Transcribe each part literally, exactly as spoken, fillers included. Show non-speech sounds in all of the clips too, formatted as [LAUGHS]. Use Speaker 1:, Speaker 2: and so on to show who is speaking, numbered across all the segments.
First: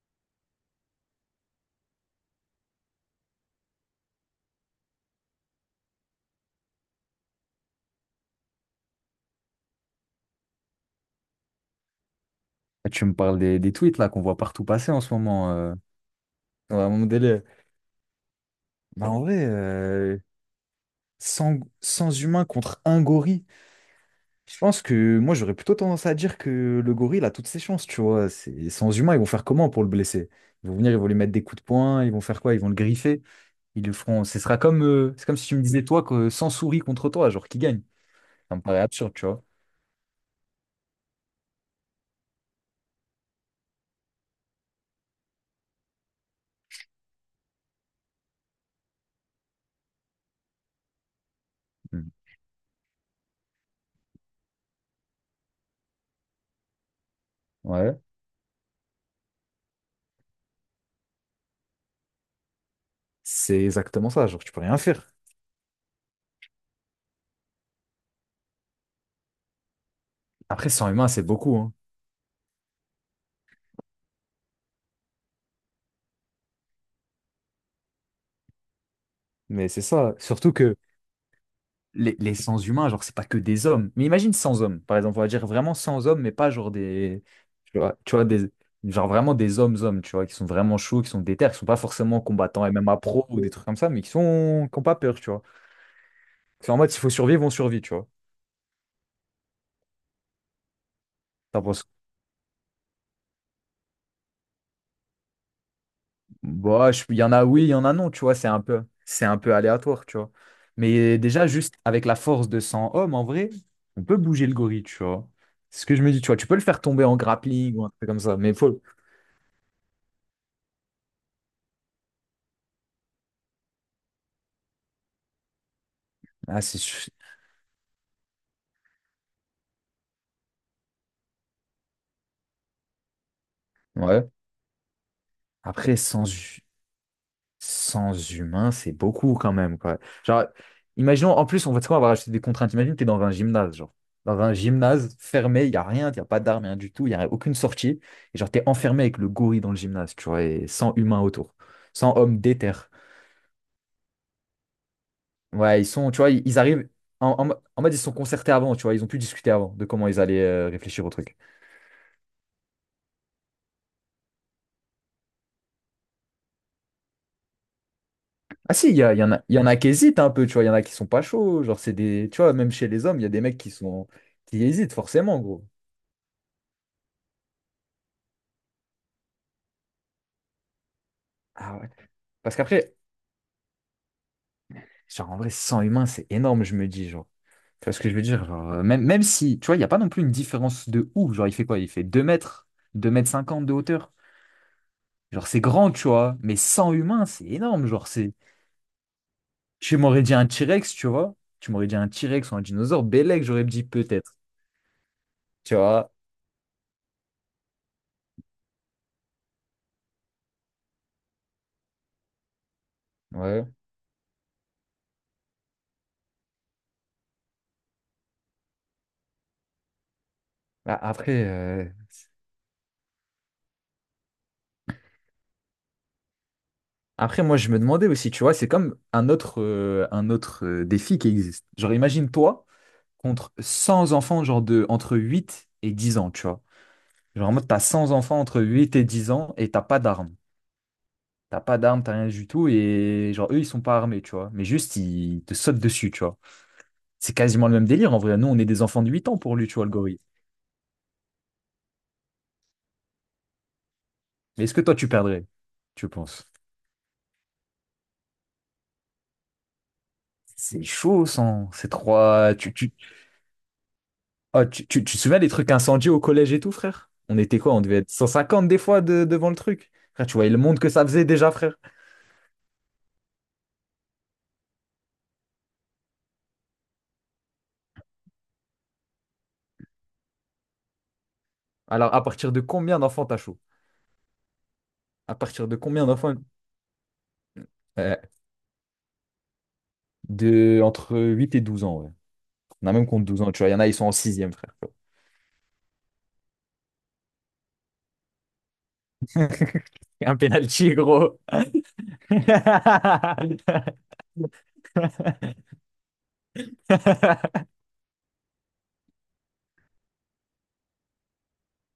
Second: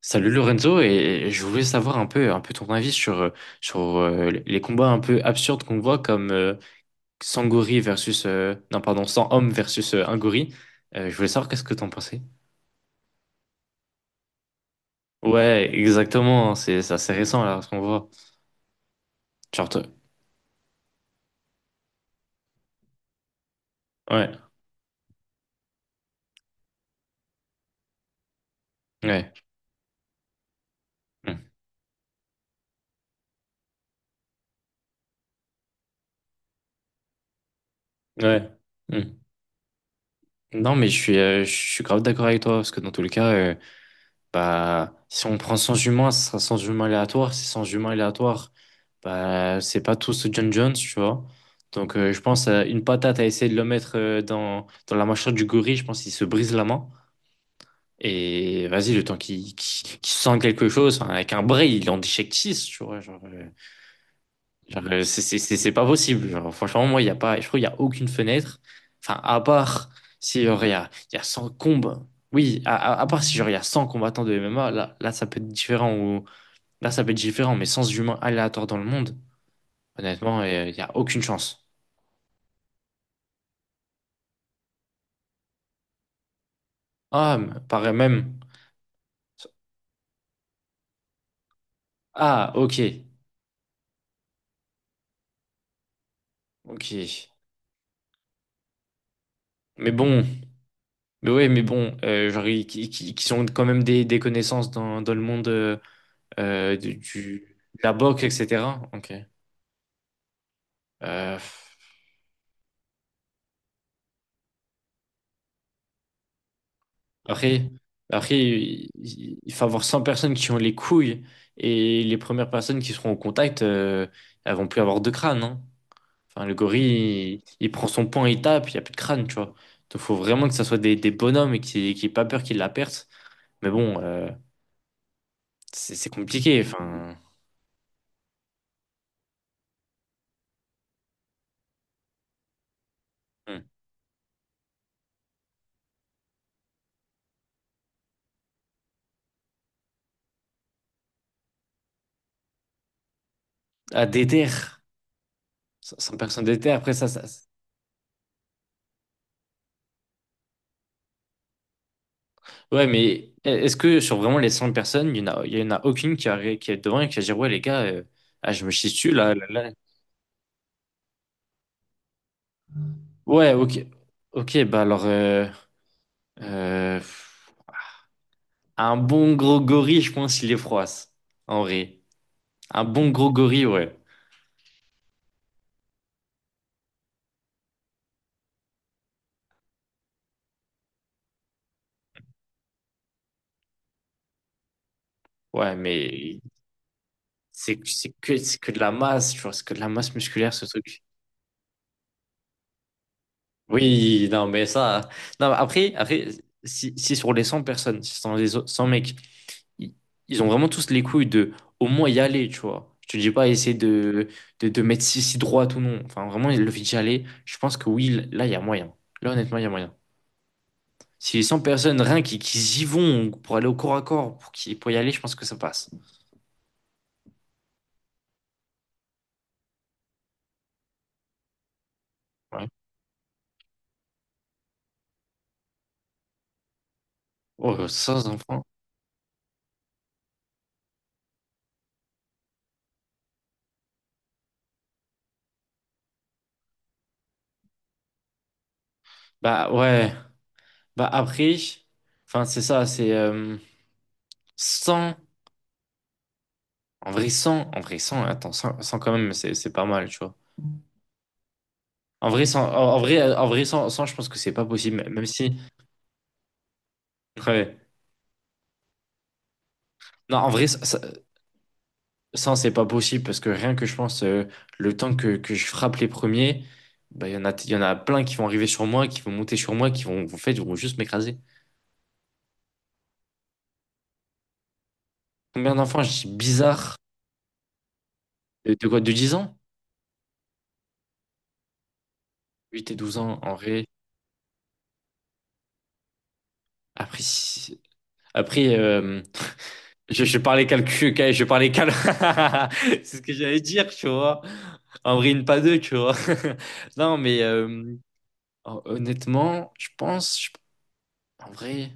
Speaker 1: Salut Lorenzo, et je voulais savoir un peu, un peu ton avis sur, euh, sur euh, les combats un peu absurdes qu'on voit comme euh, Sangori versus, euh, non pardon, cent hommes versus euh, un gorille. Euh, je voulais savoir qu'est-ce que t'en pensais.
Speaker 2: Tu me parles des, des tweets là qu'on voit partout passer en ce moment.
Speaker 1: Ouais,
Speaker 2: Euh,
Speaker 1: exactement, hein,
Speaker 2: c'est
Speaker 1: c'est c'est
Speaker 2: vraiment mon
Speaker 1: assez récent
Speaker 2: délire.
Speaker 1: là ce qu'on voit.
Speaker 2: Bah en vrai,
Speaker 1: Genre, t-
Speaker 2: euh, cent, cent humains contre un gorille.
Speaker 1: ouais,
Speaker 2: Je pense que moi j'aurais plutôt tendance à dire que le gorille a toutes ses chances, tu vois. C'est cent humains, ils vont
Speaker 1: ouais,
Speaker 2: faire comment pour le blesser? Ils vont venir, ils vont lui mettre
Speaker 1: mm,
Speaker 2: des coups de poing, ils vont faire quoi? Ils vont le griffer. Ils le feront. Ce sera comme, euh, c'est comme si tu me disais toi que cent souris contre toi, genre qui gagne.
Speaker 1: ouais.
Speaker 2: Ça me paraît absurde,
Speaker 1: Mm.
Speaker 2: tu vois.
Speaker 1: Non mais je suis, euh, je suis grave d'accord avec toi parce que dans tous les cas, euh, bah, si on prend cent humains, ce sera cent humains aléatoires. Ces cent humains aléatoires, bah, c'est pas tous John Jones, tu vois. Donc,
Speaker 2: Mm.
Speaker 1: euh, je pense, euh, une patate à essayer de le mettre euh, dans, dans la mâchoire du gorille, je pense qu'il se brise la main.
Speaker 2: Ouais.
Speaker 1: Et vas-y, le temps qu'il qu'il qu'il sente quelque chose, enfin, avec un bras, il en déchecte, tu vois. Genre, euh.
Speaker 2: C'est exactement ça, genre tu peux rien
Speaker 1: Genre, euh,
Speaker 2: faire.
Speaker 1: c'est c'est- c'est- c'est pas possible. Genre, franchement, moi, il y a pas, je trouve qu'il n'y a aucune fenêtre. Enfin, à part si genre,
Speaker 2: Après,
Speaker 1: il y a,
Speaker 2: cent humains,
Speaker 1: il y a
Speaker 2: c'est
Speaker 1: cent
Speaker 2: beaucoup, hein.
Speaker 1: combats. Oui, à, à- à part si genre, il y a cent combattants de M M A, là, là, ça peut être différent. Ou, là, ça peut être différent, mais sans humains aléatoires dans le monde,
Speaker 2: Mais c'est ça.
Speaker 1: honnêtement,
Speaker 2: Surtout
Speaker 1: euh, il
Speaker 2: que
Speaker 1: n'y a aucune chance.
Speaker 2: les, les sans humains, genre, c'est pas que des hommes. Mais imagine sans hommes, par exemple, on va dire vraiment sans hommes, mais pas genre des.
Speaker 1: Ah, mais
Speaker 2: Tu
Speaker 1: pareil
Speaker 2: vois, tu vois,
Speaker 1: même.
Speaker 2: des, genre vraiment des hommes-hommes, tu vois, qui sont vraiment chauds, qui sont déter, qui sont pas forcément
Speaker 1: Ah,
Speaker 2: combattants et
Speaker 1: ok.
Speaker 2: même à pro ou des trucs comme ça, mais qui sont, qui ont pas peur, tu vois. C'est en mode, s'il faut
Speaker 1: Ok.
Speaker 2: survivre, on survit, tu vois.
Speaker 1: Mais bon, mais ouais, mais
Speaker 2: T'en penses-
Speaker 1: bon, euh, genre, ils- qui, qui, qui sont quand même des, des connaissances dans, dans le monde euh, euh,
Speaker 2: Bah,
Speaker 1: du,
Speaker 2: je- il y en
Speaker 1: du-
Speaker 2: a oui, il y
Speaker 1: de
Speaker 2: en a
Speaker 1: la
Speaker 2: non, tu
Speaker 1: boxe,
Speaker 2: vois, c'est un
Speaker 1: et cetera.
Speaker 2: peu,
Speaker 1: Ok.
Speaker 2: c'est un peu aléatoire, tu vois. Mais
Speaker 1: Euh,
Speaker 2: déjà, juste avec la force de cent hommes, en vrai, on peut bouger le gorille, tu vois. C'est ce que je me dis, tu vois, tu peux le faire tomber en
Speaker 1: Après,
Speaker 2: grappling ou un truc comme ça,
Speaker 1: après,
Speaker 2: mais faut.
Speaker 1: il il faut avoir cent personnes qui ont les couilles et les premières personnes qui seront au contact, euh, elles vont plus avoir de crâne, hein. Enfin, le
Speaker 2: Ah, c'est. su-
Speaker 1: gorille, il, il prend son poing, il tape, il n'y a plus de crâne, tu vois. Donc, faut vraiment que ça soit des, des bonhommes et qui qui aient pas peur qu'ils la perdent. Mais bon,
Speaker 2: ouais.
Speaker 1: euh, c'est
Speaker 2: Après,
Speaker 1: c'est
Speaker 2: sans hu-
Speaker 1: compliqué. Enfin,
Speaker 2: cent humains, c'est beaucoup quand même, quoi. Genre, imaginons, en plus, on va, tu sais quoi, on va rajouter des contraintes. Imagine, t'es dans un
Speaker 1: hmm.
Speaker 2: gymnase, genre. Dans un gymnase fermé, il n'y a rien, il n'y a pas d'armes, rien du tout, il n'y a aucune sortie. Et genre, t'es enfermé avec le gorille dans le gymnase, tu vois, et cent humains autour. Sans hommes déter.
Speaker 1: À déter,
Speaker 2: Ouais, ils sont,
Speaker 1: cent
Speaker 2: tu vois, ils,
Speaker 1: personnes
Speaker 2: ils
Speaker 1: déter,
Speaker 2: arrivent.
Speaker 1: après ça, ça.
Speaker 2: En, en,
Speaker 1: ça-
Speaker 2: mo- en mode, ils se sont concertés avant, tu vois, ils ont pu discuter avant de comment ils allaient euh, réfléchir au truc.
Speaker 1: Ouais, mais est-ce que sur vraiment les cent personnes, il n'y en a, il y en a aucune qui, a, qui est devant et qui va dire, ouais, les gars, euh, ah, je me
Speaker 2: Ah
Speaker 1: chie
Speaker 2: si, il y,
Speaker 1: dessus,
Speaker 2: a- il y en
Speaker 1: là,
Speaker 2: a,
Speaker 1: là,
Speaker 2: il y en
Speaker 1: là.
Speaker 2: a qui hésitent un peu, tu vois, il y en a qui sont pas chauds, genre c'est des, tu vois, même chez les hommes, il y a des
Speaker 1: Ouais,
Speaker 2: mecs qui
Speaker 1: ok.
Speaker 2: sont,
Speaker 1: Ok,
Speaker 2: qui
Speaker 1: bah
Speaker 2: hésitent
Speaker 1: alors,
Speaker 2: forcément,
Speaker 1: euh,
Speaker 2: gros.
Speaker 1: euh, un bon gros gorille, je pense, il est froisse, en
Speaker 2: Ah ouais.
Speaker 1: vrai.
Speaker 2: Parce
Speaker 1: Un
Speaker 2: qu'après,
Speaker 1: bon gros gorille, ouais.
Speaker 2: genre, en vrai, cent humains, c'est énorme, je me dis, genre. Tu vois ce que je veux dire? Genre, euh, même, même si, tu vois, il n'y a pas non plus une différence de ouf. Genre, il fait quoi? Il fait deux mètres, deux mètres cinquante de hauteur. Genre, c'est
Speaker 1: Ouais,
Speaker 2: grand, tu vois.
Speaker 1: mais
Speaker 2: Mais cent humains, c'est
Speaker 1: c'est
Speaker 2: énorme. Genre,
Speaker 1: c'est
Speaker 2: c'est.
Speaker 1: que, c'est que de la masse, tu vois, c'est que de la
Speaker 2: Tu
Speaker 1: masse
Speaker 2: m'aurais dit un
Speaker 1: musculaire, ce
Speaker 2: T-Rex,
Speaker 1: truc.
Speaker 2: tu vois. Tu m'aurais dit un T-Rex ou un dinosaure. Bellec, j'aurais dit
Speaker 1: Oui,
Speaker 2: peut-être.
Speaker 1: non, mais ça. Non, mais
Speaker 2: Tu
Speaker 1: après,
Speaker 2: vois?
Speaker 1: après si, si sur les cent personnes, si sur les o- cent mecs, i- ils ont vraiment tous les couilles de au moins y aller, tu vois. Je te dis pas
Speaker 2: Ouais.
Speaker 1: essayer de, de, de mettre si, si droite ou non. Enfin, vraiment, le fait d'y aller, je pense que oui, là, il y a moyen. Là, honnêtement, il y a moyen.
Speaker 2: Bah,
Speaker 1: Si les
Speaker 2: après,
Speaker 1: cent
Speaker 2: euh,
Speaker 1: personnes, rien qui, qui y vont pour aller au corps à corps, pour, qui, pour y aller, je pense que ça passe.
Speaker 2: après, moi, je me demandais aussi, tu vois, c'est comme un autre, euh, un autre euh, défi qui existe. Genre, imagine toi
Speaker 1: Ouais.
Speaker 2: contre cent enfants, genre de entre huit et dix ans, tu vois. Genre, en mode, t'as
Speaker 1: Oh,
Speaker 2: cent
Speaker 1: sans
Speaker 2: enfants entre
Speaker 1: enfants.
Speaker 2: huit et dix ans et t'as pas d'armes. T'as pas d'armes, t'as rien du tout. Et genre, eux, ils sont pas armés, tu vois. Mais juste, ils te sautent dessus, tu vois. C'est quasiment le même délire. En vrai, nous, on est des enfants de huit ans pour lui,
Speaker 1: Bah
Speaker 2: tu vois, le
Speaker 1: ouais.
Speaker 2: gorille.
Speaker 1: Bah après, enfin, c'est ça, c'est euh,
Speaker 2: Mais est-ce que toi, tu
Speaker 1: cent.
Speaker 2: perdrais, tu penses?
Speaker 1: En vrai, cent, en vrai, cent, attends, cent cent quand même, c'est c'est pas mal, tu vois.
Speaker 2: C'est chaud, sans ces
Speaker 1: En vrai,
Speaker 2: trois.
Speaker 1: cent,
Speaker 2: Tu
Speaker 1: en
Speaker 2: tu
Speaker 1: en vrai, euh, en vrai cent cent je pense que c'est pas
Speaker 2: Ah, tu, tu,
Speaker 1: possible,
Speaker 2: tu te
Speaker 1: même
Speaker 2: souviens des
Speaker 1: si.
Speaker 2: trucs incendiés au collège et tout, frère? On était quoi?
Speaker 1: Ouais.
Speaker 2: On devait être cent cinquante des fois de- devant le truc. Frère, tu
Speaker 1: Non, en
Speaker 2: voyais le
Speaker 1: vrai, cent,
Speaker 2: monde que ça faisait déjà, frère.
Speaker 1: cent, c'est pas possible parce que rien que je pense, euh, le temps que, que je frappe les premiers, bah, il y en a, il y en a plein qui vont arriver sur moi, qui vont monter sur moi, qui vont, en fait, ils vont juste m'écraser.
Speaker 2: Alors, à partir de combien d'enfants t'as chaud? À partir
Speaker 1: Combien
Speaker 2: de
Speaker 1: d'enfants,
Speaker 2: combien
Speaker 1: je dis
Speaker 2: d'enfants?
Speaker 1: bizarre,
Speaker 2: Euh,
Speaker 1: de, de quoi, de dix ans?
Speaker 2: de entre huit et douze ans, ouais. On
Speaker 1: huit
Speaker 2: a
Speaker 1: et
Speaker 2: même
Speaker 1: douze
Speaker 2: contre
Speaker 1: ans,
Speaker 2: douze ans,
Speaker 1: en
Speaker 2: tu vois. Il y en
Speaker 1: vrai.
Speaker 2: a, ils sont en sixième, frère.
Speaker 1: Après, si- après euh,
Speaker 2: [LAUGHS]
Speaker 1: Je,
Speaker 2: Un
Speaker 1: je parlais
Speaker 2: penalty,
Speaker 1: calcul, ok,
Speaker 2: gros.
Speaker 1: je parlais cal. [LAUGHS] C'est ce que j'allais dire, tu vois.
Speaker 2: [LAUGHS]
Speaker 1: En vrai, une pas deux, tu vois. [LAUGHS] Non, mais euh, hon- honnêtement, je pense, je- en vrai,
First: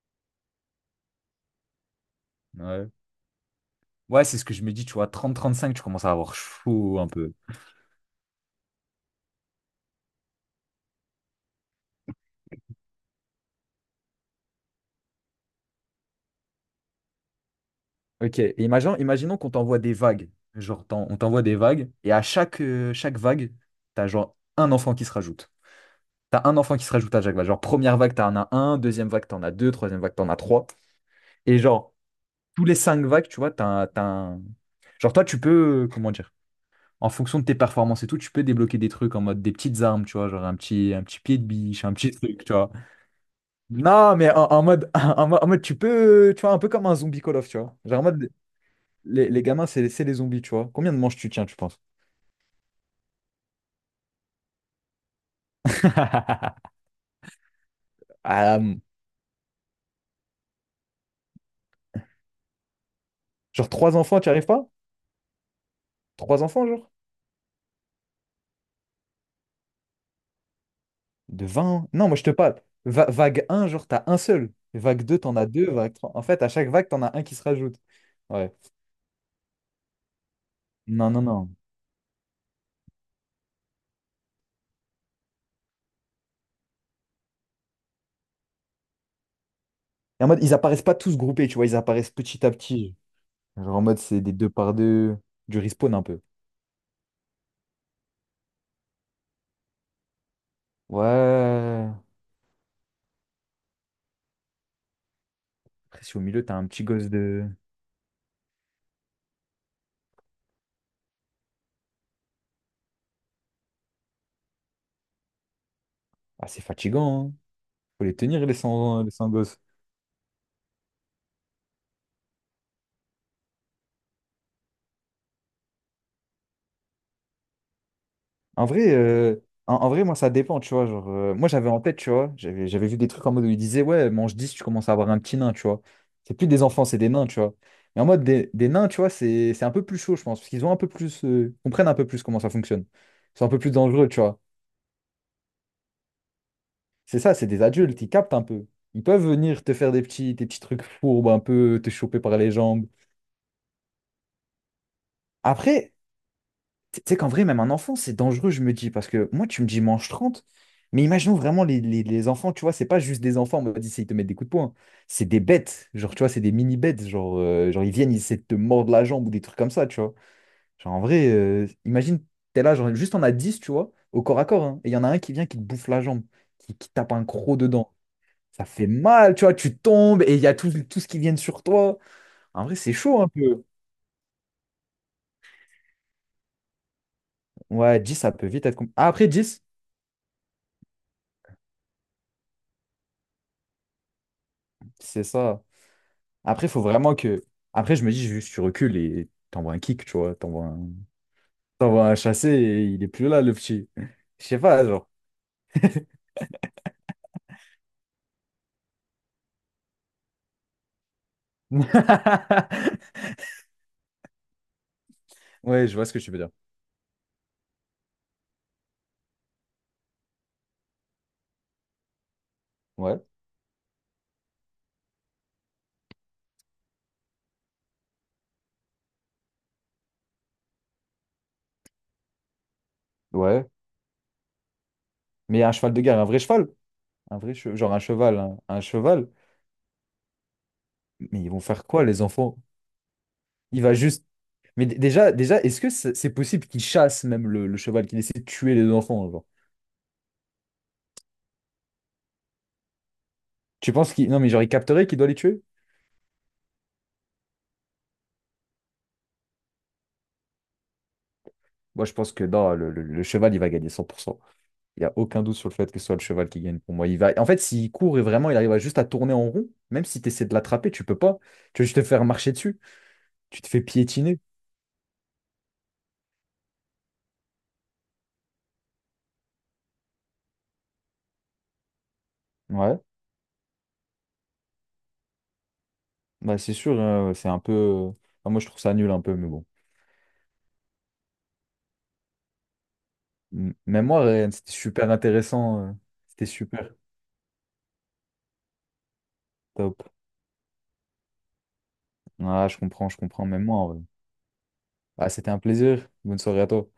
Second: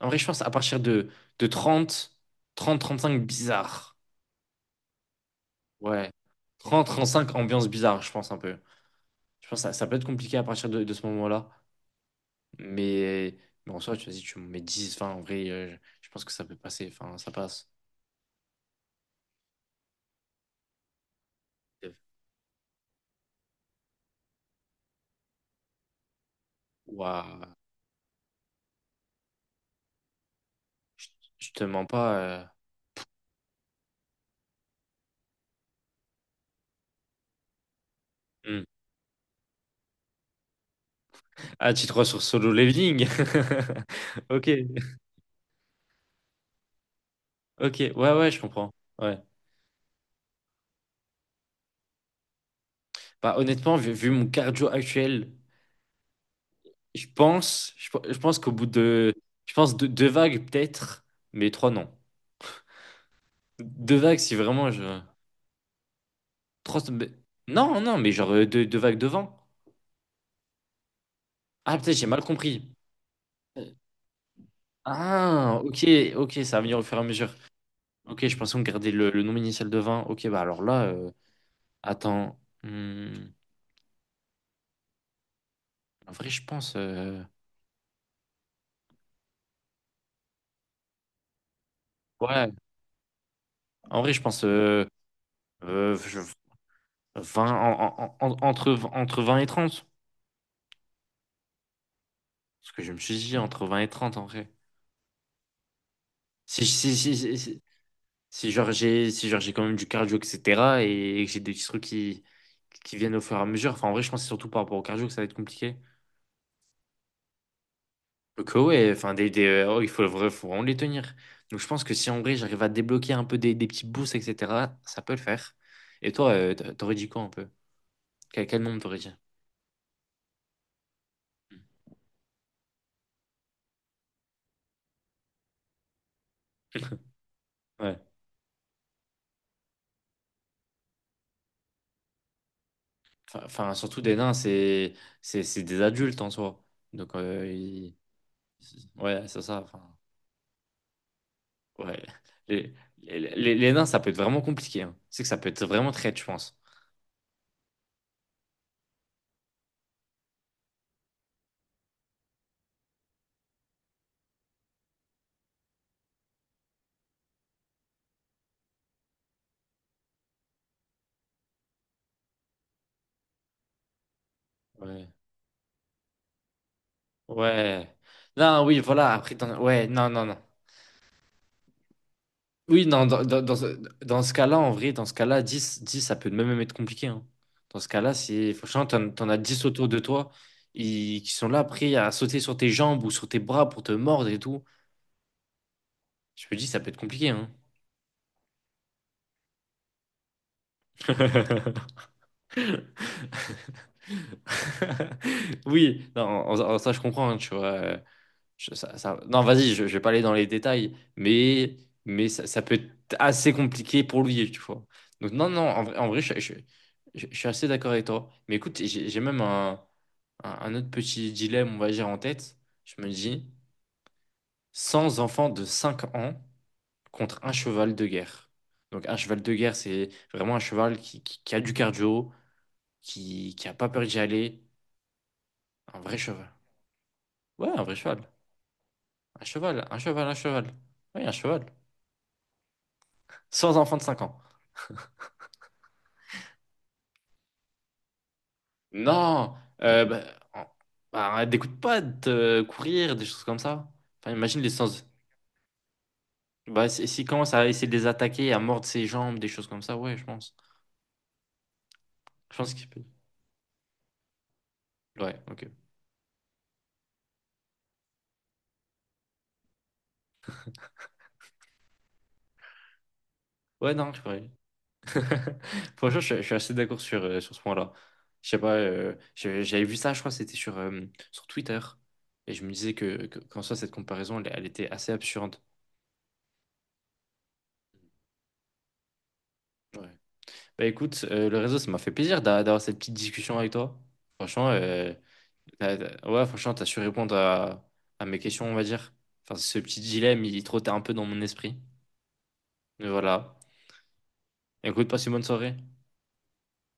Speaker 1: en vrai, je pense à partir de, de trente, trente
Speaker 2: Ouais.
Speaker 1: trente cinq bizarre.
Speaker 2: Ouais, c'est ce que je me dis, tu vois. trente à trente-cinq, tu commences
Speaker 1: Ouais.
Speaker 2: à avoir
Speaker 1: trente
Speaker 2: chaud
Speaker 1: trente
Speaker 2: un peu.
Speaker 1: cinq ambiance bizarre, je pense un peu. Je pense que ça, ça peut être compliqué à partir de, de ce moment-là. Mais, mais en soi, tu vas-y, tu me mets dix vingt, en vrai, euh, je pense que ça peut passer. Enfin, ça passe.
Speaker 2: Ok, et imaginons, imaginons qu'on t'envoie des vagues. Genre, t'en- on t'envoie des vagues, et à chaque, euh, chaque vague, t'as genre un enfant qui se rajoute. T'as un enfant qui se rajoute à chaque vague.
Speaker 1: Waouh,
Speaker 2: Genre, première vague, t'en as un, deuxième vague, t'en as deux, troisième vague, t'en as trois.
Speaker 1: je
Speaker 2: Et
Speaker 1: te mens
Speaker 2: genre,
Speaker 1: pas. Euh,
Speaker 2: tous les cinq vagues, tu vois, t'as, un- t'as un- genre, toi, tu peux, euh, comment dire, en fonction de tes performances et tout, tu peux
Speaker 1: hmm.
Speaker 2: débloquer des trucs en mode des petites armes, tu vois, genre un petit, un petit pied de
Speaker 1: Ah,
Speaker 2: biche,
Speaker 1: tu te
Speaker 2: un
Speaker 1: crois
Speaker 2: petit
Speaker 1: sur
Speaker 2: truc,
Speaker 1: Solo
Speaker 2: tu vois.
Speaker 1: Leveling? [LAUGHS]
Speaker 2: Non, mais en,
Speaker 1: Ok,
Speaker 2: en mode, [LAUGHS] en, mode, en mode, tu peux, tu vois, un peu comme un zombie Call of, tu
Speaker 1: ok,
Speaker 2: vois. Genre, en
Speaker 1: ouais,
Speaker 2: mode.
Speaker 1: ouais, je comprends. Ouais.
Speaker 2: les, les gamins, c'est c'est les zombies, tu vois. Combien de manches tu tiens, tu penses?
Speaker 1: Bah, honnêtement, vu, vu mon cardio actuel,
Speaker 2: [LAUGHS]
Speaker 1: je pense, je, pe- je pense qu'au
Speaker 2: Ah,
Speaker 1: bout
Speaker 2: hum,
Speaker 1: de, je pense deux, deux vagues peut-être, mais trois non.
Speaker 2: genre
Speaker 1: Deux
Speaker 2: trois
Speaker 1: vagues
Speaker 2: enfants, tu
Speaker 1: si
Speaker 2: arrives pas?
Speaker 1: vraiment je,
Speaker 2: Trois enfants,
Speaker 1: trois,
Speaker 2: genre?
Speaker 1: mais- non, non, mais genre euh, deux, deux vagues devant.
Speaker 2: De
Speaker 1: Ah,
Speaker 2: vingt
Speaker 1: peut-être j'ai
Speaker 2: Non, moi
Speaker 1: mal
Speaker 2: je te parle.
Speaker 1: compris.
Speaker 2: Va- vague un, genre, t'as un seul. Vague deux, t'en as
Speaker 1: Ah,
Speaker 2: deux.
Speaker 1: ok,
Speaker 2: Vague trois. En
Speaker 1: ok,
Speaker 2: fait, à
Speaker 1: ça va
Speaker 2: chaque
Speaker 1: venir au
Speaker 2: vague,
Speaker 1: fur et
Speaker 2: t'en
Speaker 1: à
Speaker 2: as un
Speaker 1: mesure.
Speaker 2: qui se rajoute.
Speaker 1: Ok, je
Speaker 2: Ouais.
Speaker 1: pensais qu'on gardait le, le nombre initial de vingt. Ok, bah alors là,
Speaker 2: Non,
Speaker 1: euh,
Speaker 2: non, non.
Speaker 1: attends. Hmm, en vrai, je pense. euh,
Speaker 2: Et en mode, ils apparaissent pas tous groupés, tu vois, ils apparaissent petit à
Speaker 1: Ouais,
Speaker 2: petit. Genre en mode,
Speaker 1: en vrai, je
Speaker 2: c'est des
Speaker 1: pense,
Speaker 2: deux par
Speaker 1: euh,
Speaker 2: deux, du respawn
Speaker 1: euh,
Speaker 2: un
Speaker 1: je-
Speaker 2: peu.
Speaker 1: vingt, en- en- en- entre, entre vingt et trente.
Speaker 2: Ouais.
Speaker 1: Parce que je me suis dit entre vingt et trente en vrai.
Speaker 2: Après, si au milieu, t'as
Speaker 1: Si,
Speaker 2: un petit
Speaker 1: si,
Speaker 2: gosse
Speaker 1: si, si,
Speaker 2: de.
Speaker 1: si- si genre j'ai si genre j'ai quand même du cardio, et cetera. Et, que j'ai des petits trucs qui, qui viennent au fur et à mesure. Enfin, en vrai, je pense que c'est surtout par rapport au cardio que ça va être compliqué.
Speaker 2: Ah, c'est fatigant, hein. Faut les tenir,
Speaker 1: Donc,
Speaker 2: les
Speaker 1: euh, ouais,
Speaker 2: cent les
Speaker 1: enfin,
Speaker 2: cent
Speaker 1: des, des,
Speaker 2: gosses.
Speaker 1: euh, oh, il faut, vra- faut vraiment les tenir. Donc, je pense que si en vrai j'arrive à débloquer un peu des, des petits boosts, et cetera, ça peut le faire. Et toi, euh, t- t'aurais dit quoi un peu? Quel, quel
Speaker 2: En
Speaker 1: nombre
Speaker 2: vrai,
Speaker 1: t'aurais dit?
Speaker 2: euh, en, en vrai, moi, ça dépend, tu vois. Genre, euh, moi, j'avais en tête, tu vois, j'avais j'avais vu des trucs en mode où ils disaient, ouais, mange dix tu commences à avoir un petit nain, tu vois. C'est plus des enfants, c'est des nains, tu vois. Mais en mode, des, des nains, tu vois, c'est c'est un peu plus chaud, je pense, parce qu'ils ont un peu plus, euh, comprennent un peu plus comment ça fonctionne. Ils
Speaker 1: Enfin,
Speaker 2: sont un peu plus
Speaker 1: enfin, surtout
Speaker 2: dangereux,
Speaker 1: des
Speaker 2: tu
Speaker 1: nains,
Speaker 2: vois.
Speaker 1: c'est c'est c'est des adultes en soi. Donc,
Speaker 2: C'est ça, c'est
Speaker 1: euh,
Speaker 2: des
Speaker 1: ils-
Speaker 2: adultes, ils captent un peu. Ils peuvent
Speaker 1: ouais, c'est ça.
Speaker 2: venir te
Speaker 1: Enfin,
Speaker 2: faire des petits, des petits trucs fourbes, un peu te
Speaker 1: ouais.
Speaker 2: choper par les
Speaker 1: Les,
Speaker 2: jambes.
Speaker 1: les, les- les nains, ça peut être vraiment compliqué, hein. C'est que ça peut être vraiment
Speaker 2: Après,
Speaker 1: traite, je pense.
Speaker 2: tu sais qu'en vrai, même un enfant, c'est dangereux, je me dis, parce que moi, tu me dis mange trente mais imaginons vraiment les, les- les enfants, tu vois, c'est pas juste des enfants, on m'a dit mode ils te mettent des coups de poing, hein. C'est des bêtes, genre, tu vois, c'est des mini-bêtes, genre, euh, genre, ils viennent, ils essaient de te mordre la jambe ou des trucs comme ça, tu vois. Genre, en vrai, euh, imagine, t'es là, genre, juste on a dix tu vois, au corps à corps, hein, et il y en
Speaker 1: Ouais.
Speaker 2: a un qui vient, qui te bouffe la jambe, qui, qui tape un croc dedans.
Speaker 1: Ouais. Non,
Speaker 2: Ça
Speaker 1: oui,
Speaker 2: fait
Speaker 1: voilà. Après,
Speaker 2: mal, tu vois,
Speaker 1: dans-
Speaker 2: tu
Speaker 1: ouais, non,
Speaker 2: tombes
Speaker 1: non,
Speaker 2: et
Speaker 1: non.
Speaker 2: il y a tout, tout ce qui vient sur toi. En vrai,
Speaker 1: Oui,
Speaker 2: c'est
Speaker 1: non,
Speaker 2: chaud
Speaker 1: dans,
Speaker 2: un
Speaker 1: dans, dans
Speaker 2: peu.
Speaker 1: ce dans ce cas-là, en vrai, dans ce cas-là, dix dix ça peut même être compliqué, hein. Dans ce
Speaker 2: Ouais,
Speaker 1: cas-là,
Speaker 2: dix ça peut
Speaker 1: si
Speaker 2: vite être
Speaker 1: franchement,
Speaker 2: compl- Ah,
Speaker 1: t'en,
Speaker 2: après,
Speaker 1: t'en as
Speaker 2: dix
Speaker 1: dix autour de toi, ils- qui sont là prêts à sauter sur tes jambes ou sur tes bras pour te mordre et tout,
Speaker 2: c'est ça.
Speaker 1: je me dis,
Speaker 2: Après, il
Speaker 1: ça
Speaker 2: faut
Speaker 1: peut être
Speaker 2: vraiment
Speaker 1: compliqué.
Speaker 2: que.
Speaker 1: Hein.
Speaker 2: Après, je me dis, juste, tu recules et t'envoies un kick, tu vois. T'envoies un... t'envoies un
Speaker 1: [LAUGHS]
Speaker 2: chassé et il est
Speaker 1: [LAUGHS]
Speaker 2: plus là, le petit. Je sais pas, genre.
Speaker 1: Oui, non, en- en- ça je comprends, hein, tu vois. euh, je- ça, ça- Non, vas-y, je, je vais pas aller dans les détails, mais,
Speaker 2: [LAUGHS]
Speaker 1: mais ça, ça peut être assez compliqué pour lui, tu vois. Donc non, non, en
Speaker 2: Ouais, je
Speaker 1: vrai,
Speaker 2: vois
Speaker 1: en
Speaker 2: ce que
Speaker 1: vrai,
Speaker 2: tu veux
Speaker 1: je,
Speaker 2: dire.
Speaker 1: je- je- je suis assez d'accord avec toi. Mais écoute, j'ai j'ai même un, un, un autre petit dilemme, on va dire, en tête. Je me
Speaker 2: Ouais,
Speaker 1: dis, cent enfants de cinq ans contre un cheval de guerre. Donc un cheval de guerre, c'est vraiment un cheval qui, qui, qui a du cardio, qui,
Speaker 2: ouais.
Speaker 1: qui a pas peur d'y aller.
Speaker 2: Mais un cheval
Speaker 1: Un
Speaker 2: de
Speaker 1: vrai
Speaker 2: guerre, un vrai
Speaker 1: cheval.
Speaker 2: cheval. Un vrai
Speaker 1: Ouais,
Speaker 2: che-
Speaker 1: un vrai
Speaker 2: Genre un
Speaker 1: cheval.
Speaker 2: cheval, un, un cheval.
Speaker 1: Un cheval, un cheval, un cheval. Oui, un
Speaker 2: Mais ils vont
Speaker 1: cheval.
Speaker 2: faire quoi, les enfants?
Speaker 1: Sans
Speaker 2: Il va
Speaker 1: enfant de cinq
Speaker 2: juste.
Speaker 1: ans.
Speaker 2: Mais d- déjà, déjà, est-ce que c'est c'est possible qu'il chasse même le, le cheval, qu'il essaie de tuer les enfants, genre?
Speaker 1: Non, euh, bah, en- bah, des coups de patte, euh, courir, des choses comme ça.
Speaker 2: Tu penses qu'il.
Speaker 1: Enfin,
Speaker 2: Non, mais
Speaker 1: imagine
Speaker 2: genre, il
Speaker 1: les sens.
Speaker 2: capterait qu'il doit les tuer?
Speaker 1: Bah, si- s'il commence à essayer de les attaquer, à mordre ses jambes, des choses comme ça, ouais, je pense.
Speaker 2: Moi, je pense que
Speaker 1: Je
Speaker 2: non,
Speaker 1: pense qu'il
Speaker 2: le, le
Speaker 1: peut.
Speaker 2: le cheval, il va gagner cent pour cent. Il n'y a
Speaker 1: Ouais,
Speaker 2: aucun doute
Speaker 1: ok.
Speaker 2: sur le fait que ce soit le cheval qui gagne pour moi. Il va... En fait, s'il court et vraiment il arrive à juste à tourner en rond, même si tu essaies de l'attraper, tu peux pas. Tu vas juste te faire marcher dessus. Tu te fais
Speaker 1: Ouais, non, je
Speaker 2: piétiner.
Speaker 1: pourrais. [LAUGHS] Franchement, je, je suis assez d'accord sur, euh, sur ce point-là. Je sais pas, euh, j'ai- j'avais vu ça, je crois, que c'était sur, euh, sur Twitter. Et je me disais
Speaker 2: Ouais,
Speaker 1: que, que- qu'en soi, cette comparaison, elle, elle était assez absurde.
Speaker 2: bah c'est sûr, euh, c'est un peu. euh, enfin, moi je trouve ça nul un peu, mais bon.
Speaker 1: Ouais. Bah écoute, euh, le réseau, ça m'a fait plaisir d'a- d'avoir cette petite discussion avec
Speaker 2: M-
Speaker 1: toi.
Speaker 2: Même moi, Ryan,
Speaker 1: Franchement,
Speaker 2: c'était super
Speaker 1: euh,
Speaker 2: intéressant. euh,
Speaker 1: t'as- t'as- ouais,
Speaker 2: C'était
Speaker 1: franchement, t'as
Speaker 2: super.
Speaker 1: su répondre à, à mes questions, on va dire. Enfin, ce petit
Speaker 2: Top.
Speaker 1: dilemme, il trottait un peu dans mon esprit.
Speaker 2: Ah, je
Speaker 1: Mais
Speaker 2: comprends, je comprends.
Speaker 1: voilà.
Speaker 2: Même moi, en vrai.
Speaker 1: Écoute, passe
Speaker 2: Ah,
Speaker 1: une bonne
Speaker 2: c'était un
Speaker 1: soirée.
Speaker 2: plaisir. Bonne soirée à toi.